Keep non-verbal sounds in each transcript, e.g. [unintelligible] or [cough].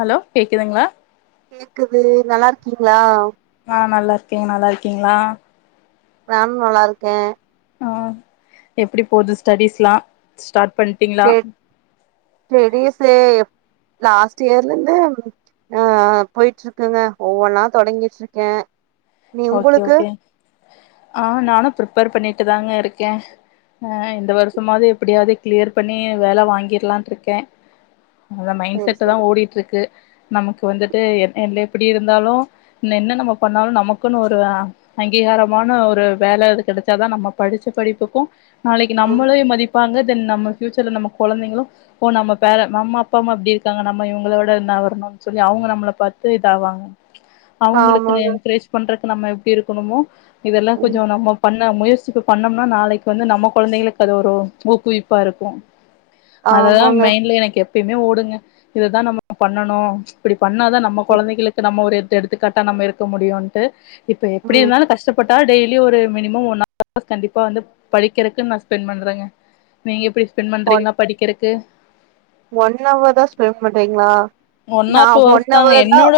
Hello கேக்குதுங்களா கேக்குது நல்லா இருக்கீங்களா ஆஹ் நல்லா இருக்கே நல்லா இருக்கீங்களா நானு நல்லா இருக்கே ஆஹ் எப்டி போது ஸ்டடிஸ்லா ஸ்டார்ட் பண்டிங்களா ஸ்டடிஸு லாஸ்ட் இயர்ல இருந்து ஆஹ்ஆஹ் போயிட்டு இருக்குங்க ஒவ்வொன்னா தொடங்கிட் இருக்கே நீ ஓகே உங்களுக்கு ஓகே ஆஹ் நானு ப்ரிப்பேர் பண்ணிட்டு தாங்க இருக்கே ஆஹ் இந்த வருஷமாவது எப்டியாவது கிளியர் பண்ணி வேல வாங்கிரலாணு இருக்கே அந்த மைண்ட் சரி செட்டு தா சரி ஓடிட்டு இருக்கு நமக்கு வந்துட்டு என் எப்டி இருந்தாலு என்ன நம்ம பண்ணாலு நமக் க்குன்னு ஒரு ஆஹ் அங்கீகாரமான ஒரு வேல இது கெடச்சாதா நம்ப படிச்ச படிப்புக்கு நாளைக்கு ம் நம்மளே மதிப் பாங்க தென் நம்ம ஃபியூச்சர்ல நம்ம கொழந்தைகளு ஓ நம்ம பேர நம்ம அப்பா அம்மா அப்டி இருக்காங்க நம்ம இவங்களோட வரணும்னு சொல்லி அவுங்க நம்மள பாத்து இதாவாங்க அவுங்களுக்குனு ஆமாங்க என்கரேஜ் பண்றதுக் நம்ம எப்டி இருக்கணுமோ இதெல்லா ம் கொஞ்சோ நம்ம பண் முயற்சிக்கு பண்ணோம்னா நாளைக்கு வந்து நம்ம கொழந்தைகளுக்கு அது ஒரு ஊக்குவிப்பா இருக்கு அததா ஆமாங்க மைண்டல எனக்கு எப்பயுமே ஓடுங்க இததா நம்ம பண்ணணு ம்ச் பண்ணாதா நம்ம ம் கொழந்தைகளுக்கு நம்ம ஒரு எடுத் எடுத்துக்காட்டா நம்ம இருக்க முடியுன்டு இப்ப எப்டி ம் இருந்தாலு கஷ்டப்பட் டா டெய்லி ஒரு மினிமம் ஒன் [unintelligible] ஆர்ஸ் கண்டிப்பா வந்து படிக்கிறக்குன்னு நா ஸ்பெண்ட் பண்றங்க நீங்க எப்டி ஸ்பெண்ட் ஒன் பண்றிங்களா படிக்கறக்கு ஒன் நவர் தா ஸ்பெண்ட் பண்றிங்ளா ஒன் ஆர் டூ ஹவர்ஸ் தாங்க என்னோட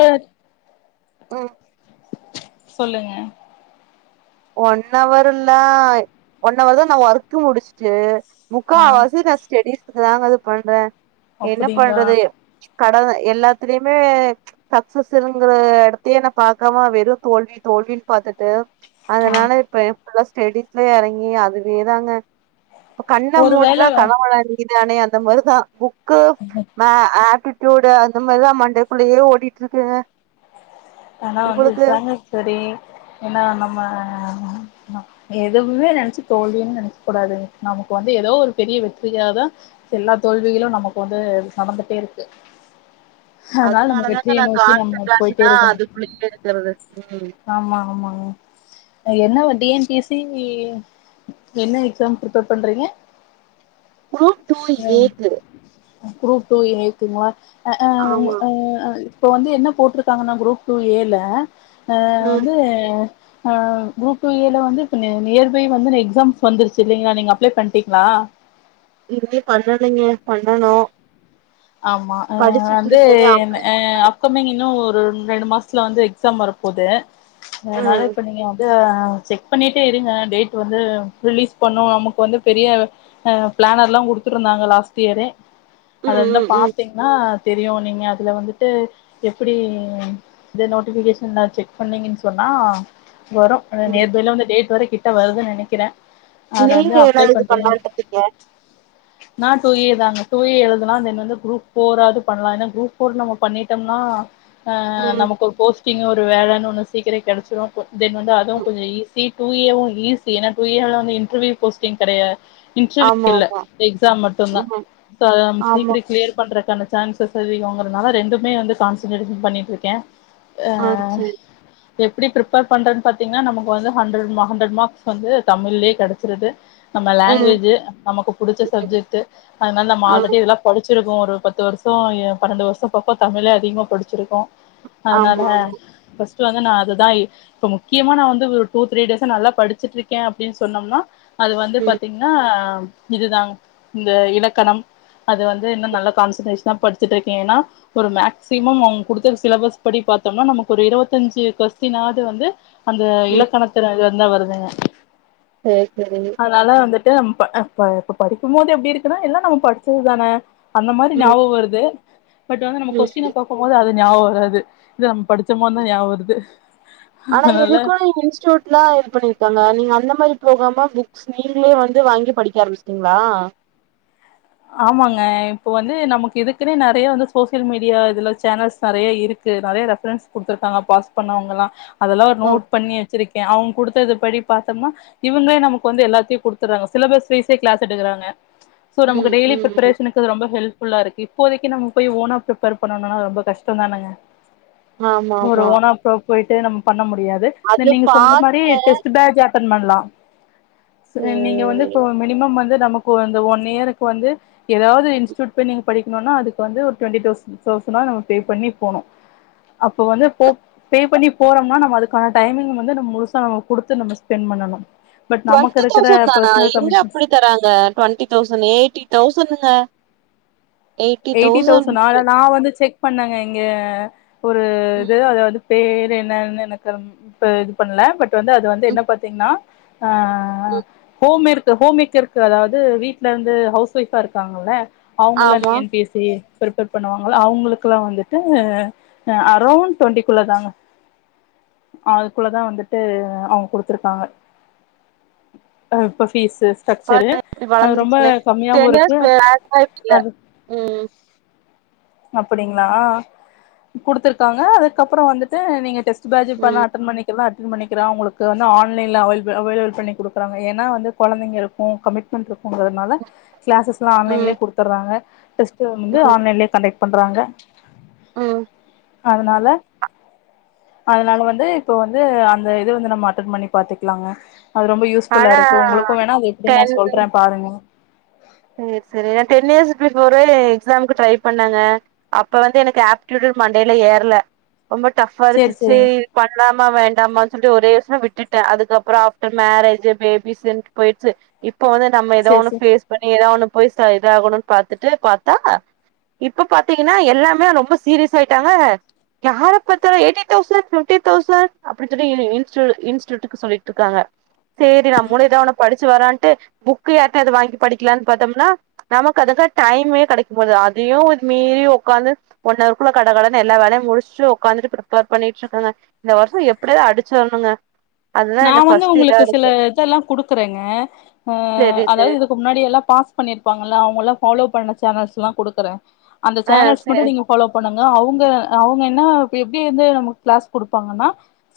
ம் சொல்லுங்க ஒன் அவர்ல்லா ஒன்னவர் தா நா வொர்க்கு முடிச்சிட்டு ஆ முக்காவாசி நா ஸ்டெடிஸ்க்கு தாங்க அது பண்றே என்ன அப்டிங்களா பண்றது கடந்த எல்லாத்துலயுமே ச் சக்சஸ்ஸுங்கற இடத்தையே நா பாக்காம வெறு தோல்வி தோல் தோல்வின்னு பாத்துட்டு ஆ அதனால இப்ப எப்பெல்லா ஸ்டெடிஸ்லயே இறங்கி அதுவே தாங்க இப்ப கண்ண ஒரு மூட்டுனா வேள கனவுல நீதானே அந்த மாரிதா புக்கு மே ஆப்டி டியூடு அந்த மாரிதா மண்டைக்குள்ளேயே ஓடிட்டு இருக்குங்க ஆனா வந்து உங்களுக்கு இத்தாங்க சரி ஏன்னா நம்ம ம எதுவுமே நெனைச்சி தோல்வினு நெனைக்க கூடாதுங்க நமக்கு வந்து ஏதோ ஒரு பெரிய வெற்றியாதா எல்லா தோல்விகளு நமக்கு வந்து நடந்துட்டே இருக்கு அதனால நம்ம அதனாலதாங்க வெற்றிய நா நோக்கி நம்ம போயிட்டே கான்சன்ட்ரேஷனா இருக்கணு அதுக்குள்ளயே இருக்கிறது ம் ஆமா ஆமாங்க என்ன இப்ப T N P S C என்ன எக்ஸாம் பிரிப்பேர் பண்றீங்க குரூப் டூ ஏக்கு குப்ரூப் டூ ஏக்குங்களா அ அ உம் ஆமா ஆ ஆ இப்போ வந்து என்ன போட்ருக்காங்கன்னா குரூப் டூ ஏல அ ம் வந்து ஆஹ குரூப் டூ ஏல வந்து இப்ப நியர் பை வந்து எக்ஸாம்ஸ் வந்துருச்சு இல்லைங்களா நீங்க அப்ளை பண்ட்டீங்களா ஆ இன்னி பண்ணலேங்க பண்ணணு ஆமா ஆ படிச்சுட்டு வந்து இருக்கேனே என் அப்டி அ அப்கம்மிங் இன்னு ஒரு ரெண்டு மாசத்துல வந்து எக்ஸாம் வரப்போது அதனால ம் இப்ப நீங்க வந்து ஆ செக் பண்ணிட்டே இருங்க டேட் வந்து ரிலீஸ் பண்ணோ நமக்கு வந்து பெரிய ஆ பிளானர்லா எல்லா குடுத்துருந்தாங்க லாஸ்ட் இயரு ம் உம் பாத்தீங்ன்னா தெரியு நீங்க அதுல வந்துட்டு எப்படி இந்த நோட்டிஃபிகேஷன்ன செக் பண்ணிங்கன்னு சொன்னா ஆ வரு ம் நியர்பையில வந்து டேட் வரை கிட்ட வருதுன்னு நெனைக்கிறே அத நீங்க வந்து அப்ளை என்னது இது பண்டீங் பண்ணலான்ட்டு இருக்கீங்க நா டூ ஏதாங்க டூ ஏ எழுதுனா தென் வந்து குரூப் ஃபோராது பண்ணலா ஏன்னா குரூப் ஃபோர் நம்ம பண்ணிட்டம்னா ஹ ம் நமக்கொரு போஸ்ட் டிங் ஒரு வேலைனு ஒன்னு சீக்கிர கிடைச்சிரு தென் வந்து அதுவு ம் கொஞ்ச ஈஸி டூ ஏவு ஈஸி ஏன்னா டூ ஏல வந்து இன்டர்வியூ போஸ்டிங் கெடையாது இன்டர்வியூ ஆமா இல்ல ஆமா எக்ஸாம் மட்டுந்தா ம் சோ அத நம்ம ஆமா சீக்கிர கிளியர் பன்றக்கான சான்சஸ் அதிகோங்கிறனால ரெண்டுமே வந்து கான்சன்ட் எடுத்து பண்ணிட்டு இருக்கே ஆ ஆஹ சேரி எப்டி ப்ரிப்பேர் பண்றதுன்னு பாத்தீங்கன்னா நமக்கு வந்து ஹண்ட்ரட் மா ஹண்ட்ரட் மார்க்ஸ் வந்து தமிழ்லேயே கெடைச்சிருது நம்ம ம் லாங்குவேஜ்ஜு நமக்கு புடிச்ச சப்ஜெக்ட்டு அதனால நம்ம ஆ ஆல்ரெடி இதெல்லா படிச்சிருப் போ ஒரு பத்து வருஷ எ பன்னெண்டு வருஷ பக்க தமிழே அதிகமாக படிச்சிருக்கோ அதனால ஆமா ஆமா. இப்ப ஃபஸ்டு வந்து நா அதுதா இப்ப முக்கியமா நா வந்து ஒரு டூ த்ரீ டேஸ்ஸா நல்லா படிச்சிட்டு இருக்கே அப்டின்னு சொன்னோம்னா அது வந்து ம் பாத்தீங்ன்னா இதுதா இந்த இலக்கணம் அது வந் து இன்னு நல்லா கான்சன்ட்ரேஷனா படிச்சிட்டிருக்கே ஏன்னா ஒரு மேக்சிமம் அவங் குடுத்த சிலபஸ் படி பார்த்தோம்னா நம்ம ஒரு இருவத்தஞ்சு கொஸ்டினாவது வந்து அந்த இலக்கணத்துலருந்தா வருதுங்க சேர் சரி அதனால வந்துட்டு இப்ப படிக்கு போது எப்படி இருக்குன்னா எல்லா நம்ம படிச்சது தான அந்த மாரி ம் ஞாபகோ வருது பட் வந்து நம்ம ம் கொஸ்டின பாக்கும் போது அது நியாபகோ வராது நம்ம படிச்ச போதுதா ஞாபகோ வருது ஆனா அதனால எதுக்கு இன்ஸ்டூட் எல்லா இது பண்ணிருக்காங்க நீங்க அந்த மாதிரி போகாம புக்ஸ் நீங்களே வந்து வாங்கி படிக்க ஆரம்பிச்டிங்களா ஆமாங்க இப்ப வந்து நமக்கு இதுக்குன்னே நெறைய வந்து சோசியல் மீடியா இதுல சேனல்ஸ் நெறைய இருக்கு நெறைய ரெபரன்ஸ் குடுத்திருக்காங்க பாஸ் பண்ணவங்க எல்லா அதெல்லா ஓ நோட் பண்ணி வச்சிருக்கே அவங்க குடுத்தது படி பாத்தம்மா இவங்ளே நமக்கு வந்து எல்லாத்தையு குடுத்துடுறாங்க சிலபஸ் வைஸே க்ளாஸ் எடுக்குறாங்க உம் பிலீபிப்பரேஷனுக்கு இது ரொம்ப ஹெல்ப் ஃபுல்லா இருக்கு இப்போதைக்கு நம்ம போய் ஓனா ப்ரிப்பேர் பண்ணனுனா ரொம்ப கஷ்டொந்தானங்க ஆமா ஆமா பொய்ட்டு நம் பண்ண முடியாது த அது நீங்க சொல்ற மாரி பாத்தே டெஸ்ட்டு பேஜ் அட்டன் பன்லா ஸ் அ நீங்க வந்து சேரி இப்ப மினிமம் வந்து நமக்கு அந்த ஒன் இயர் கு வந்து எதாவது இன்ஸ்ட்யூட் பொய் நீங்க படிக்கணூனா அதுக்கு வந்து ஒரு டுவென்ட்டி டவ்ஸ் தௌசனா நம்ம பேப்பண்ணி போனு அப்பொ வந்து பொ பேப்பண்ணி போறம்னா நம்ம அதுக்கான டைமிங் வந்து நம் முழுசா குடுத்து நம்ம ஸ்பெண்ட் பண்ணணு டுவண்ட்டி தௌசண்ட் தானா எங்க அப்டி தராங்க டுவெண்ட்டி தௌசண் எய்ட்டி தௌசனுங்க எயிட்டி தௌசண்ட் ஆஹ் நா வந்து செக் பண்ணங்க இங்க ஒரு இது அத வந்து பேர்ரென்னான்னு எனக்கு ப இது பண்ல பட் வந்து அது வந்து ம் என்ன பாத்திங்னா ஆஹ் ம் ஹோம் மேற்கு ஹோம்மேக்கர்க்கு அதாவது வீட்லர்ந்து ஹவுஸ் வைஃபா இருக்காங்கல்ல அவங்கல்லா டி ஆமா என் தே ப்ரிப்பேர் பண்ணுவாங்கள அவங்களுக்குலா வந்துட்டூ அ அரௌண்ட் டுவெண்டிக்குள்ள தாங்க அதுக்குள்ளதா வந்துட்டு அவங் குடுத்துருக்காங்க அ இப்பஸ் பீஸு ஸ்டக்ச்சரு பழோ எப்டி அது ரொம்ப வளந்துருச்சுன்னு கம்மியாவு இருக்கு அது உம் அப்படிங்ளா குடுத்துருக்காங்க அதுக்கப்பறோ வந்துட்டூ நீங்க டெஸ் பேஜு பண்ணா ம் அட்டன் பண்ணி எல்லா அட்டன் பண்ணிக்கலா உங்களுக்கு வந்து ஆன்லைன்ல அவைல்பு அவைலவு பண்ணி குடுக்கறாங்க ஏனா வந்து கொழந்தைகளுக்கூ கமிட்மெண்ட்ருக் கு அதுனால கிளாஸ்ஸஸ் எல்லா ம் ஆன்லைன்லே குடுத்துர்றாங்க டெஸ்ட் வந்து ஆன்லைன்லே கண்டெக் பண்றாங்க உம் அதனால அதனால வந்து இப்ப வந்து அந்த இது வந்து நம்ம அட்டன் பண்ணி பாத்துக்லாங்க அது ரொம்ப யூஸ்ஃபுல்லா ஆனா இருக்கு உங்களுக்கூ வேணா அது எப்டி நா சொல்ற பாருங்க சேர் செரி டென் இயர்ஸ் பிஃபோரே எக்ஸேம்கு ட்ரை பண்ணங்க அப்ப வந்து எனக்கு யாப்டுடூ மண்டைல ஏறல ரொம்ப டஃப்பா சேரி இருச்சுச்சி சேரிங்க இது பண்லாம் மா வேண்டாமான் சொல்ட்டு ஒரே வருஷோ விட்டுட்ட அதுக்கப்றோ ஆஃப்டர் மேரேஜு பேபிஸ்ன்டு பொயிர்ச்சு இப் இப்பொ வந்து நம்ம ஏதோ சேரி ஒண்ணு சேரி பேஃஸ் பண்ணி ஏதோ ஒண்ணு போய் ச இதாகணுன் பாத்துட்டு பாத்தா இப்ப பாத்திங்கனா எல்லாமே ரொம்ப சீரியஸ் ஆயிட்டாங்க யார பாத்தாலு எயிட்டி தௌசண்ட் பிஃப்டி தௌசண்ட் அப்டி சொல்லி இ இன்ஸ்டூட் இன்ஸ்ட்யூட்க்கு சொல்லிட்ருக்காங்க சேரி நம்மணூ எதாஒன்னு படிச்சு வரான்ட்டு புக்கு யார்டயாது வாங்கி படிக்கலான் பாத்தம்னா நமக்கு அதுக்கா டைமே கெடைக்க போது அதையு மீறி உக்காந்து ஒன் னவர்க்குள்ள கட கடனு எல்லா வேலையு முடிச்ட்டு உக்காந்துட்டு ப்ரிப்பேர் பண்ணிட்ருக்கங்க இந்த வருஷோ எப்டியாது அடிச்சிரணுங்க அதுதா நா என்ன வந்து ஃபர்ஸ்ட் இதா உங்களுக்கு சில இருக்கு இதெல்லா குடுக்குறேங்க அஹ் சேரி அதாவது சேரி இதுக்கு முன்னாடி எல்லா பாஸ் பண்ணிருப்பாங்கல அவங்க பாலோ பண்ண சேனல்ஸ்லா குடுக்குறெ அந்த ஆ சேனல்ஸ் மட்டு சேரி நீங்க பாலோ பண்ணுங் அ அவுங்க அவுங்க என்னா எப்டி அந்து நமக் கிளாஸ் குடுப்பாங்கனா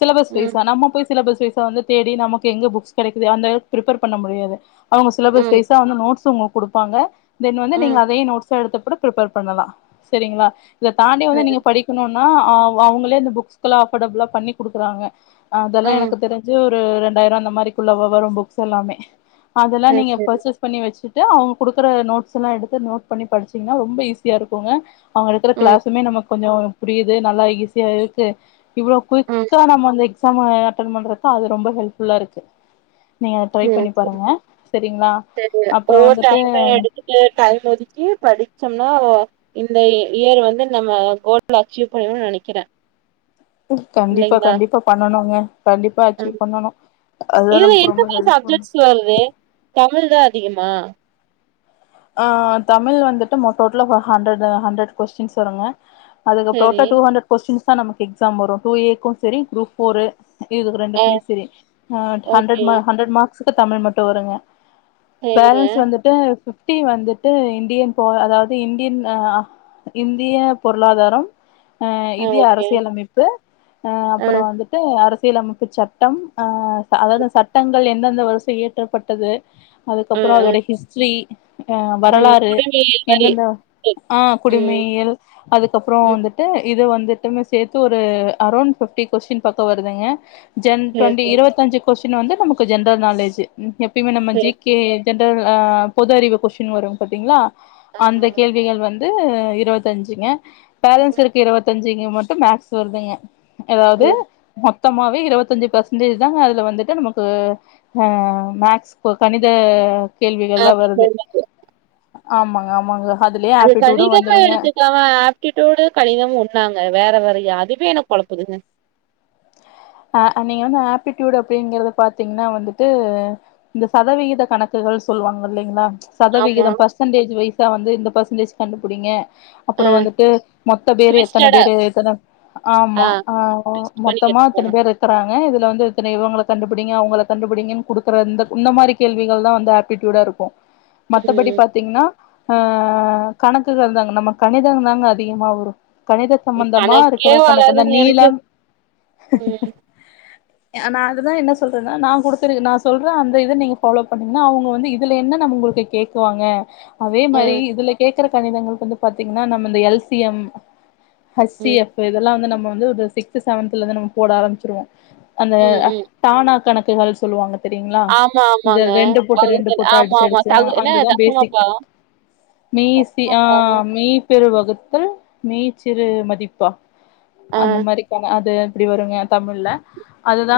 சிலபஸ் ம் வைஸ்ஸா நம்ம பொய் சிலபஸ் வைஸா வந்து தேடி நமக்கு எங்க புக்ஸ் கெடைக்குது அந்த ப்ரிப்பெர் பண்ண முடியாது அவங்க சிலபஸ் ம் வைஸா வந்து நோட்ஸ் உங்கக் குடுப்பாங்க தென் வந்து நீங்க ம் அதே நோட்ஸ் ச எடுத்துகூட ப்ரிப்பேர் பண்ணலா செரிங்ளா இத தாண்டி வந்து சேரி நீங்க படிக்கணூன் நா அவ் அவங்களே அந்த புக்ஸ்க்கெலா அஃபர்டபுளா பண்ணி குடுக்குறாங்க அதெல்லா ம் எனக்கு தெரிஞ் ஒரு இரண்டாயிரொ அந்த மாதிரிக்குள்ள வ வரும் புக்ஸ் எல்லாமே அதெல்லா சேரி நீங்க சேரி பர்ச்சேஸ் பண்ணி வச்சு ட்டு அவுங்க குடுக்குற நோட்ஸ் எல்லா எடுத்து நோட் பண்ணி படிச்சிங்னா ரொம்ப ஈஸியா இருக்குங்க அவங்க எடுக்குற ம் க்ளேஸுமே நமக் கொஞ்சம் புரியுது நல்லா ஈஸியா இருக்கு இவ்வளோ ம் குயக்கா நம்ம எக்ஸாம் அட்ட் பண்ற அது ரொம்ப ஹெல்ப்ஃபுல்லா இருக்கு நீங்க ட்ரை பண்ணி பாருங்க சரிங்களா அப்புறோ ஓரு வந்துட்டு டைம் எடுத்துட்டு டைம் ஒதுக்கி படிச்சோம்னா இந்த இயர் வந்து நம்ம கோல்ல அச்சீவ் பண்ணும்னு நினைக்கிறேன் கண்டிப்பா கண்டிப்பா பண்ணனும்ங்க கண்டிப்பா ம் அச்சீவ் பண்ணனும் இதுல எந்த வயசு அப்ஜெக்ஸ்ல வருது தமிழ் தான் அதிகமா ஆ தமிழ் வந்துட்டு டோட்டலா ஹண்ட்ரட் ஹண்ட்ரட் கொஸ்டின்ஸ் வருங்க சரி அதுக்கப்புறம் டூ ஹண்டரட் கொஸ்டின்ஸ் தான் நமக்கு எக்ஸாம் வரும் டூ ஏக்கும் சரி குரூப் போரு இதுக்கு ஆ ரெண்டுக்குமே சரி ஹ் ஹண்ட்ரட் ஓகே ஹண்ட்ரட் மார்க்ஸுக்கு தமிழ் மட்டும் வருங்க சரிங்க பேலன்ஸ் வந்துட்டு பிப்டி வந்துட்டு இந்தியன் போ அதாவது இந்தியன் இந்திய பொருளாதாரம் ஆ இந்திய ஓகே அரசியலமைப்பு ஆ அப்புறம் வந்துட்டு அரச அரசியலமைப்பு சட்டம் அஹ அதாவது சட்டங்கள் எந்தெந்த வரிசை இயற்றப்பட்டது ஆ அதுக்கப்புறம் ஆ அதோடைய ஹிஸ்டரி அஹ் ம் வரலாறு குடிமையியல் மாரி எந்தெந்த சரி. ஆஹ் ம் குடிமையயில் அதுக்கப்புறம் ம் வந்துட்டு இது வந்து வந்திட்டே சேர்த்து ஒரு அரௌண்ட் பிப்டி கொஸ்டின் பக்கம் வருதுங்க ஜன் சரி டொன்டி சரி இருபத்திஞ்சு கொஸ்டின் வந்து நமக்கு ஜெனரல் நாலேஜ் எப்பயுமே நம்ம ஜி சரி கே ஜென்ரல் பொது அறிவு கொஷின் வரும் பாத்தீங்களா அந்த ஆமாமா கேள்விகள் வந்து இருபத்தஞ்சுங்க பேலன்ஸ் ம் இருக்கு இருபத்தஞ்சுங்க மட்டும் மேக்ஸ் வருதுங்க ஏதாவது ம் மொத்தமாகவே இருபத்தஞ்சு பர்சன்டேஜ் தாங்க அதில் வந்துட்டு நமக்கு ஆ மேக்ஸ் கணித கேள்விகள் எல்லாம் வருது ம [inaudible] ஆமாங்க ஆமாங்க அதுலயே அது ஆப்டிடியூடு கணிதமா வந்துருங்க எடுத்துக்கவ ஆப்டூடு கணிதம் ஒன்னாங்க வேற வேறயா இதுவே எனக்கு குழப்புதுங்க ஹ நீங்க வந்து ஆப்டூடு அப்படிங்கறது பாத்தீங்கன்னா வந்துட்டு இந்த சதவிகித கணக்குகள் சொல்லுவாங்க இல்லலைங்களா ஆமா சதவிகிதம் பர்சன்டேஜ் வைஸா வந்து இந்த பர்சன்டேஜ் கண்டுபிடிங்க ஆ அப்புறம் வந்துட்டு மொத்த பேரு எத்தனை ட்விஸ்டடா பேரு எத்தனை ஆமா ஆ ஆஹ் ட்விஸ்ட் பண்ணி மொத்தமா அத்தனை கேட்ருப்பாங்க பேர் இருக்கறாங்க இது இது வந்து இத்தனை இவங்களை கண்டுபிடிங்க அவங்கள கண்டுபிடிங்கன்னு குடுக்கற இந்த இந்த மாதிரி கேள்விகள் தான் வந்து ஆப்டூடா இருக்கும் மத்தபடி ம் பாத்தீங்கன்னா ஆஹ் கணக்குகள் தாங்க நம்ம கணிதம் தாங்க அதிகமா வரும் கணித சம்பந்தமா கணக்கே இருக்கிற கணக்கு இந்தான் நீளம் உம் ஹ நான் அதுதான் என்ன சொல்றது நான் குடுத்திருக்க நான் சொல்றன் அந்த இதை நீங்க பாலோ பண்ணீங்க அவங்க வந்து இதுல என்ன நம்ம உங்களுக்கு கேக்குவாங்க அதே மாதிரி ம் இதுல கேக்குற கணிதங்களுக்கு வந்து பாத்தீங்கன்னா நம்ம இந்த எல்சியம் ஹி சி ம் எஃப் இதெல்லாம் வந்து நம்ம வந்து ஒரு சிக்ஸ்த் செவன்த்லா வந்து நம்ம போட ஆரம்பச்சிருவோம் அந்த ம் ம் டானா கணக்குகள் சொல்லுவாங்க தெரியரிங்களா ஆமா இந்த ஆமாங்க ரெண்டு போட்டு ரெண்டு பகுத்தல் போட்டு ஆமா ஆமா அடிச்சுடிச்சு தகு என்ன அந்ததான் பேசிக் தசமபாகம் மீசி தசமபாகம் ஆஹ் மீ பெருவகு மீ சிறு மதிப்பா ஆ அந்த மாதிரான அது அப்டி வருங்க தமிழ்ல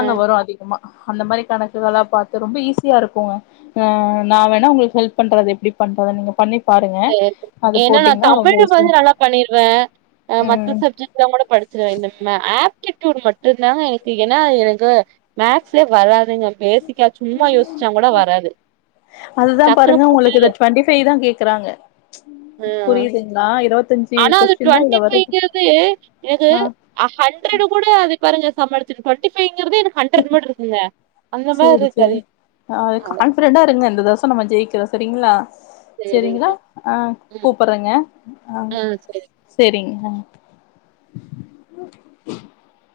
ஆ வரும் அதிகமா அந்த மாதிரி கணக்குகளாம் பார்த்து ரொம்ப ஈஸியா இருக்கும் அஹ் நான் வேணா உங்களுக்கு ஹெல்ப் பண்றது எப்படிப் பண்றதை நீங்க பண்ணி பாருங்க சேரி அது ஏன்னா நான் போட்டீங்கன்னா ரொம்ப தமிழு வந்து யூஸ்ஃபுல் நல்லா பண்ணிருவேன் அஹ் மத்த ம் சப்ஜெக்ட்லாம் கூட படிச்சிருவேன் இந்த மேட்ச்சு ட்ச்சுடு மட்டுந்தான் எனக்கு ஏன்னா எனக்கு மேக்ஸ்ஸே வராது ஏங்க பேசிக்கா சும்மா யோசிச்சாங் கூட வராது அதுதான் டக்குனு பாருங்க போட்டு உங்களுக்கு டுவென்ட்டி ஃபைவ் தான் கேக்குறாங்க ஆ புரியுதுங்களா இருபத் ஆனா அது ட்வென்ட்டி ஃபைவ்ங்கிறது எனக்கு ஆ அ ஹண்ட்ரடு கூட அது பாருங்க சம்மாலிச்சிது ட்வென்ட்டி ஃபைவ் ங்கிறது எனக்கு ஹண்ரட் மாட் ருக்குங்க அந்த மாரி சேரி இருக்கு சேரி அது [unintelligible] சோ நம்ம ஜெயிக்கிறோ செரிங்ளா செரிங்கிளா சரிங்க அ ம் கூப்பற்றேங்க அ ஆ சரி செரிங்க ம்